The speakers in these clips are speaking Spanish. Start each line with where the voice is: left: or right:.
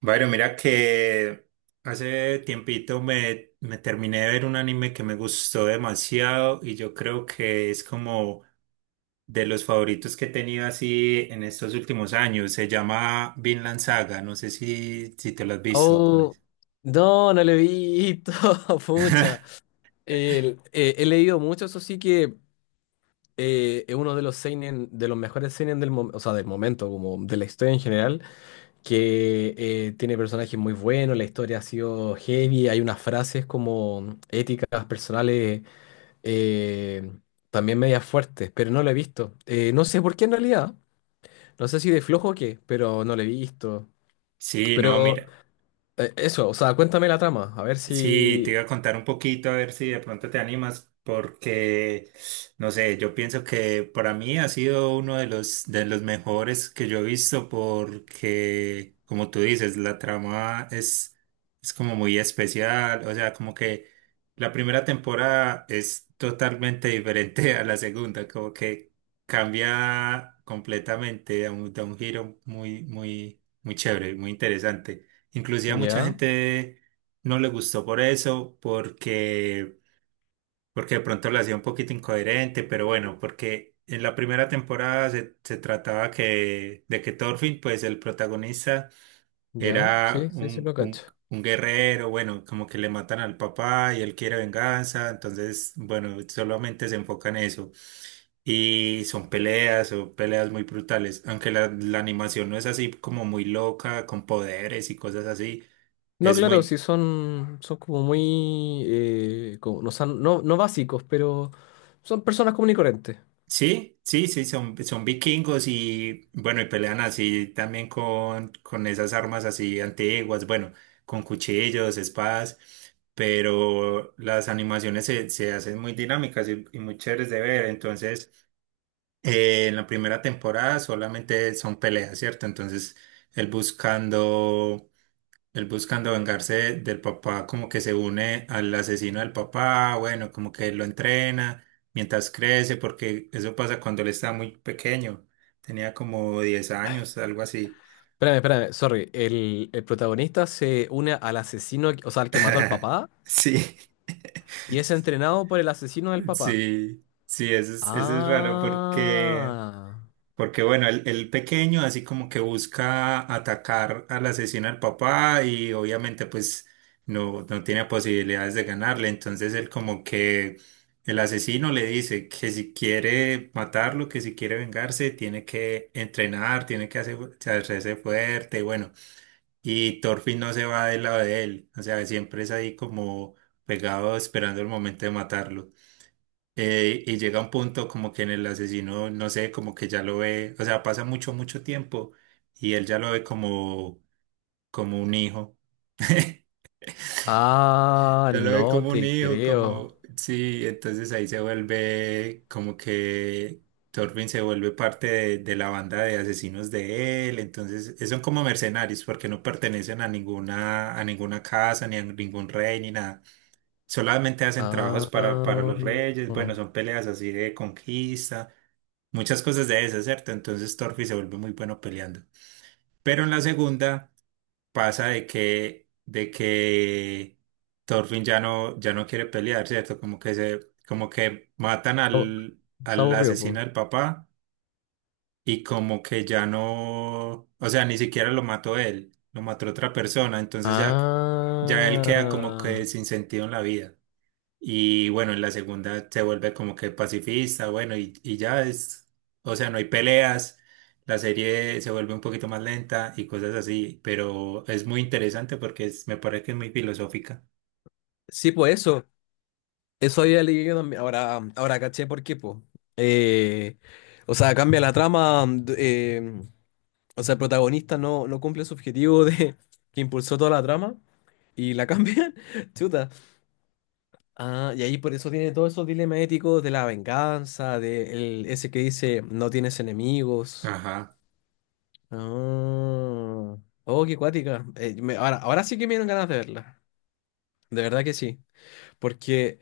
right: Bueno, mira que hace tiempito me terminé de ver un anime que me gustó demasiado y yo creo que es como de los favoritos que he tenido así en estos últimos años. Se llama Vinland Saga, no sé si te lo has visto con
left: Oh,
right: eso.
left: no, no lo he visto, pucha. He leído mucho, eso sí que es uno de los seinen, de los mejores seinen del momento, o sea, del momento, como de la historia en general, que tiene personajes muy buenos, la historia ha sido heavy, hay unas frases como éticas personales, eh, también medias fuertes, pero no lo he visto. No sé por qué en realidad, no sé si de flojo o qué, pero no lo he visto.
right: Sí, no,
left: Pero.
right: mira.
left: Eso, o sea, cuéntame la trama, a ver
right: Sí, te
left: si.
right: iba a contar un poquito a ver si de pronto te animas, porque no sé, yo pienso que para mí ha sido uno de los mejores que yo he visto, porque como tú dices, la trama es como muy especial, o sea, como que la primera temporada es totalmente diferente a la segunda, como que cambia completamente, da un giro muy muy muy chévere, muy interesante. Inclusive a mucha
left: Ya,
right: gente no le gustó por eso, porque de pronto la hacía un poquito incoherente, pero bueno, porque en la primera temporada se trataba de que Thorfinn, pues el protagonista,
left: ya,
right: era
left: sí, sí, sí
right: un,
left: lo cacho.
right: un, un guerrero, bueno, como que le matan al papá y él quiere venganza, entonces, bueno, solamente se enfoca en eso. Y son peleas muy brutales, aunque la animación no es así como muy loca, con poderes y cosas así.
left: No,
right: Es
left: claro,
right: muy,
left: sí son, como muy, no, no, no básicos, pero son personas comunes y corrientes.
right: sí, sí, sí, son vikingos y bueno, y pelean así también con esas armas así antiguas, bueno, con cuchillos, espadas, pero las animaciones se hacen muy dinámicas y muy chéveres de ver. Entonces, en la primera temporada solamente son peleas, ¿cierto? Entonces, él buscando él buscando vengarse del papá, como que se une al asesino del papá, bueno, como que lo entrena mientras crece, porque eso pasa cuando él está muy pequeño, tenía como 10 años, algo así.
left: Espérame, espérame, sorry, el protagonista se une al asesino, o sea, al que mató al papá,
right: Sí,
left: y es entrenado por el asesino del papá.
right: sí, sí, eso es raro porque
left: Ah,
right: porque bueno, el pequeño así como que busca atacar al asesino al papá y obviamente pues no tiene posibilidades de ganarle. Entonces él como que el asesino le dice que si quiere matarlo, que si quiere vengarse, tiene que entrenar, tiene que hacer, hacerse fuerte. Y bueno, y Thorfinn no se va del lado de él. O sea, siempre es ahí como pegado esperando el momento de matarlo. Y llega un punto como que en el asesino, no sé, como que ya lo ve, o sea, pasa mucho, mucho tiempo y él ya lo ve como, como un hijo.
left: ah,
right: Ya lo ve
left: no
right: como un
left: te
right: hijo,
left: creo.
right: como, sí, entonces ahí se vuelve como que Torvin se vuelve parte de la banda de asesinos de él, entonces son como mercenarios porque no pertenecen a ninguna casa, ni a ningún rey, ni nada, solamente hacen trabajos para
left: Ah,
right: los reyes, bueno, son peleas así de conquista, muchas cosas de esas, ¿cierto? Entonces Torfi se vuelve muy bueno peleando. Pero en la segunda pasa de que Thorfinn ya no, ya no quiere pelear, ¿cierto? Como que se, como que matan
left: oh,
right: al,
left: se
right: al
left: aburrió, pues.
right: asesino del papá y como que ya no, o sea, ni siquiera lo mató él, lo mató otra persona, entonces ya, ya él queda como
left: Ah.
right: que sin sentido en la vida. Y bueno, en la segunda se vuelve como que pacifista, bueno, y ya es, o sea, no hay peleas, la serie se vuelve un poquito más lenta y cosas así, pero es muy interesante porque es- me parece que es muy filosófica.
left: Sí, pues eso había leído también. Ahora, ahora caché por qué, pues. Eh, o sea, cambia la trama. O sea, el protagonista no cumple su objetivo de que impulsó toda la trama y la cambian. Chuta. Ah, y ahí por eso tiene todos esos dilemas éticos de la venganza, de ese que dice no tienes enemigos.
right: Ajá,
left: Ah, oh, qué cuática. Ahora, ahora sí que me dieron ganas de verla. De verdad que sí. Porque,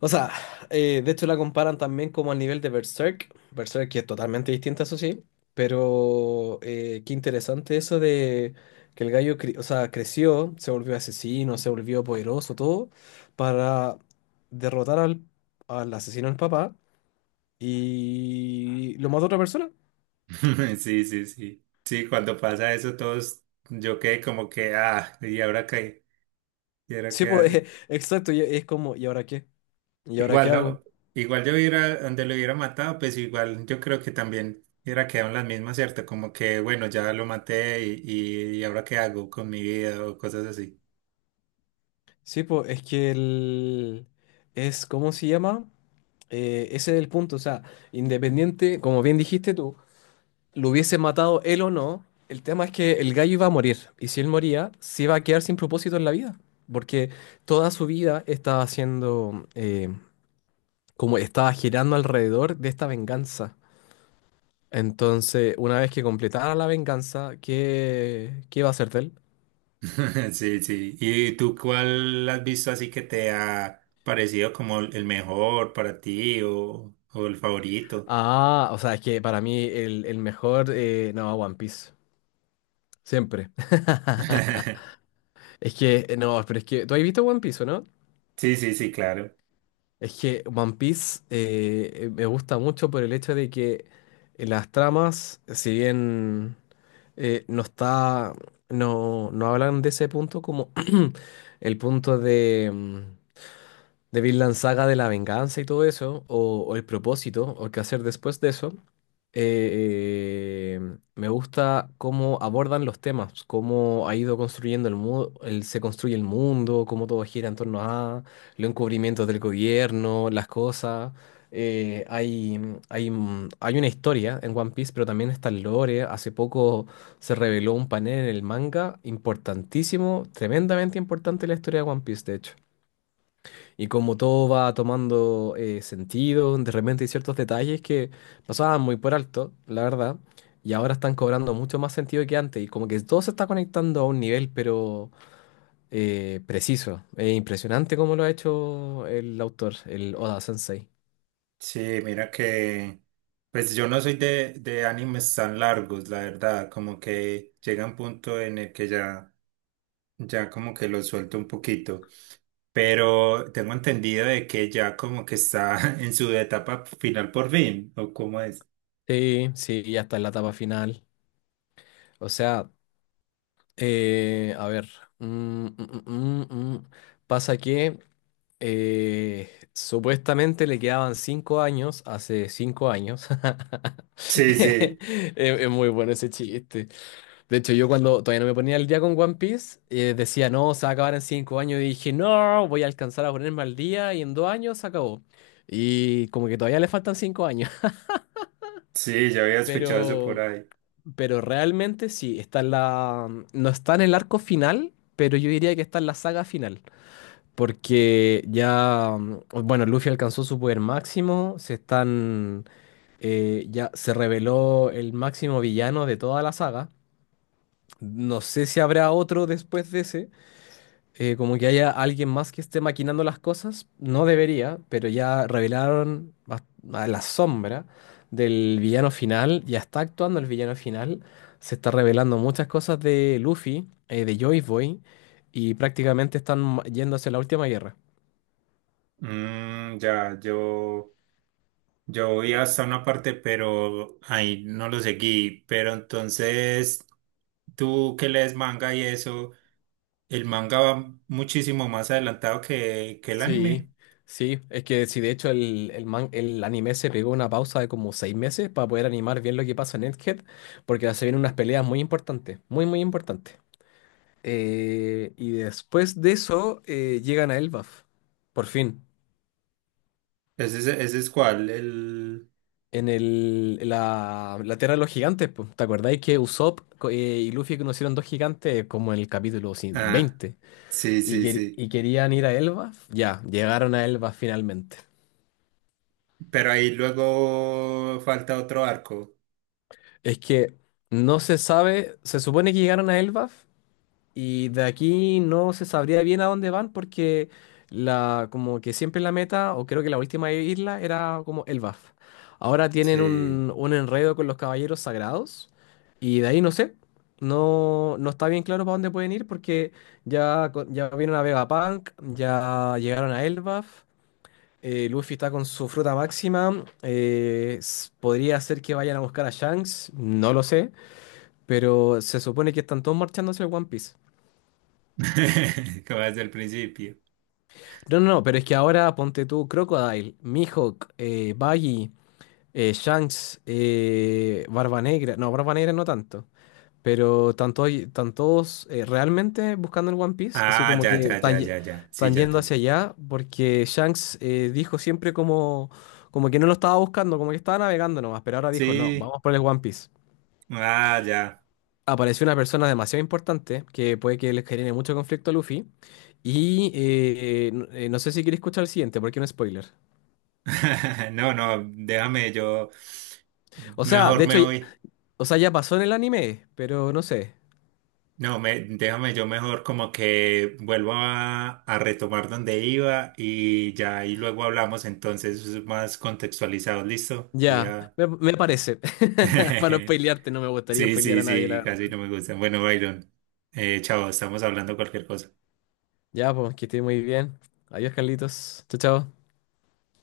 left: o sea, de hecho la comparan también como al nivel de Berserk. Berserk que es totalmente distinta, eso sí. Pero qué interesante eso de que el gallo, o sea, creció, se volvió asesino, se volvió poderoso, todo, para derrotar al asesino del papá y lo mató otra persona.
right: sí, sí, sí. Sí, cuando pasa eso todos, yo quedé como que, ah, ¿y ahora qué? ¿Y ahora
left: Sí,
right: qué
left: pues,
right: hace?
left: exacto, y es como, ¿y ahora qué? ¿Y ahora
right: Igual,
left: qué hago?
right: ¿no? Igual yo hubiera, donde lo hubiera matado, pues igual yo creo que también hubiera quedado en las mismas, ¿cierto? Como que, bueno, ya lo maté y ahora qué hago con mi vida o cosas así.
left: Sí, pues, es que el. Es, ¿cómo se llama? Ese es el punto, o sea, independiente, como bien dijiste tú, lo hubiese matado él o no, el tema es que el gallo iba a morir, y si él moría, se iba a quedar sin propósito en la vida, porque toda su vida estaba haciendo, como estaba girando alrededor de esta venganza. Entonces, una vez que completara la venganza, ¿qué iba a hacer de él?
right: Sí, sí. ¿Y tú cuál has visto así que te ha parecido como el mejor para ti o el favorito?
left: Ah, o sea, es que para mí el mejor, no, One Piece, siempre. Es que, no, pero es que, ¿tú has visto One Piece, o no?
right: Sí, sí, sí, claro.
left: Es que One Piece me gusta mucho por el hecho de que las tramas, si bien no está, no hablan de ese punto como el punto de Vinland Saga de la venganza y todo eso, o el propósito, o qué hacer después de eso, eh, eh, me gusta cómo abordan los temas, cómo ha ido construyendo el mundo, se construye el mundo, cómo todo gira en torno a los encubrimientos del gobierno, las cosas. Eh, hay, hay, hay una historia en One Piece, pero también está el lore. Hace poco se reveló un panel en el manga importantísimo, tremendamente importante en la historia de One Piece, de hecho. Y como todo va tomando sentido, de repente hay ciertos detalles que pasaban muy por alto, la verdad, y ahora están cobrando mucho más sentido que antes, y como que todo se está conectando a un nivel, pero preciso. Es impresionante cómo lo ha hecho el autor, el Oda Sensei.
right: Sí, mira que, pues yo no soy de animes tan largos, la verdad, como que llega un punto en el que ya... Ya como que lo suelto un poquito, pero tengo entendido de que ya como que está en su etapa final por fin, ¿o cómo es?
left: Sí, sí, ya está en la etapa final. O sea, a ver. mm, mm, mm, mm, mm. Pasa que supuestamente le quedaban 5 años, hace 5 años.
right: Sí, sí,
left: Es, es muy bueno ese chiste. De hecho, yo cuando todavía no me ponía al día con One Piece, decía, no, se va a acabar en 5 años. Y dije, no, voy a alcanzar a ponerme al día y en 2 años se acabó. Y como que todavía le faltan 5 años.
right: sí, ya había escuchado eso por
left: Pero,
right: ahí.
left: pero realmente sí, está en la, no está en el arco final, pero yo diría que está en la saga final. Porque ya, bueno, Luffy alcanzó su poder máximo, ya se reveló el máximo villano de toda la saga. No sé si habrá otro después de ese, como que haya alguien más que esté maquinando las cosas, no debería, pero ya revelaron a la sombra del villano final, ya está actuando el villano final, se está revelando muchas cosas de Luffy, de Joy Boy, y prácticamente están yendo hacia la última guerra.
right: Mm, ya, yo voy hasta una parte, pero ahí no lo seguí, pero entonces tú que lees manga y eso, el manga va muchísimo más adelantado que el
left: Sí,
right: anime.
left: sí, es que sí, de hecho el anime se pegó una pausa de como 6 meses para poder animar bien lo que pasa en Egghead, porque se vienen unas peleas muy importantes, muy, muy importantes. Y después de eso llegan a Elbaf, por fin,
right: Ese es cuál, el...
left: en la, la Tierra de los Gigantes. Po. ¿Te acordáis que Usopp y Luffy conocieron dos gigantes como en el capítulo sí,
right: Ah,
left: 20
right: sí, sí, sí.
left: y querían ir a Elbaf? Ya, llegaron a Elbaf finalmente.
right: Pero ahí luego falta otro arco.
left: Es que no se sabe, se supone que llegaron a Elbaf y de aquí no se sabría bien a dónde van porque como que siempre la meta, o creo que la última isla era como Elbaf. Ahora tienen
right: Sí.
left: un enredo con los caballeros sagrados y de ahí no sé, no está bien claro para dónde pueden ir porque ya, ya vieron a Vegapunk, ya llegaron a Elbaf. Eh, Luffy está con su fruta máxima. Podría ser que vayan a buscar a Shanks, no lo sé. Pero se supone que están todos marchando hacia el One Piece.
right: Como desde el principio.
left: No, no, no, pero es que ahora ponte tú Crocodile, Mihawk, Buggy, Shanks, Barba Negra. No, Barba Negra no tanto. Pero realmente buscando el One Piece. Así
right: Ah,
left: como
right: ya,
left: que
right: ya, ya, ya, ya. Sí,
left: están
right: ya
left: yendo
right: entendí.
left: hacia allá porque Shanks dijo siempre como que no lo estaba buscando, como que estaba navegando nomás. Pero ahora dijo, no,
right: Sí,
left: vamos por el One Piece.
right: ah, ya.
left: Apareció una persona demasiado importante que puede que les genere mucho conflicto a Luffy. Y no, no sé si queréis escuchar el siguiente, porque es un spoiler.
right: No, no, déjame yo.
left: O sea, de
right: Mejor me
left: hecho,
right: voy.
left: o sea, ya pasó en el anime, pero no sé.
right: No, me, déjame yo mejor como que vuelvo a retomar donde iba y ya y luego hablamos entonces más contextualizados. Listo. Voy
left: Ya,
right: a.
left: me parece. Para no spoilearte, no me gustaría
right: Sí,
left: spoilear
right: sí,
left: a nadie, la
right: sí, casi
left: verdad.
right: no me gustan. Bueno, Byron, chao, estamos hablando cualquier cosa.
left: Ya, pues, que esté muy bien. Adiós, Carlitos. Chao, chao.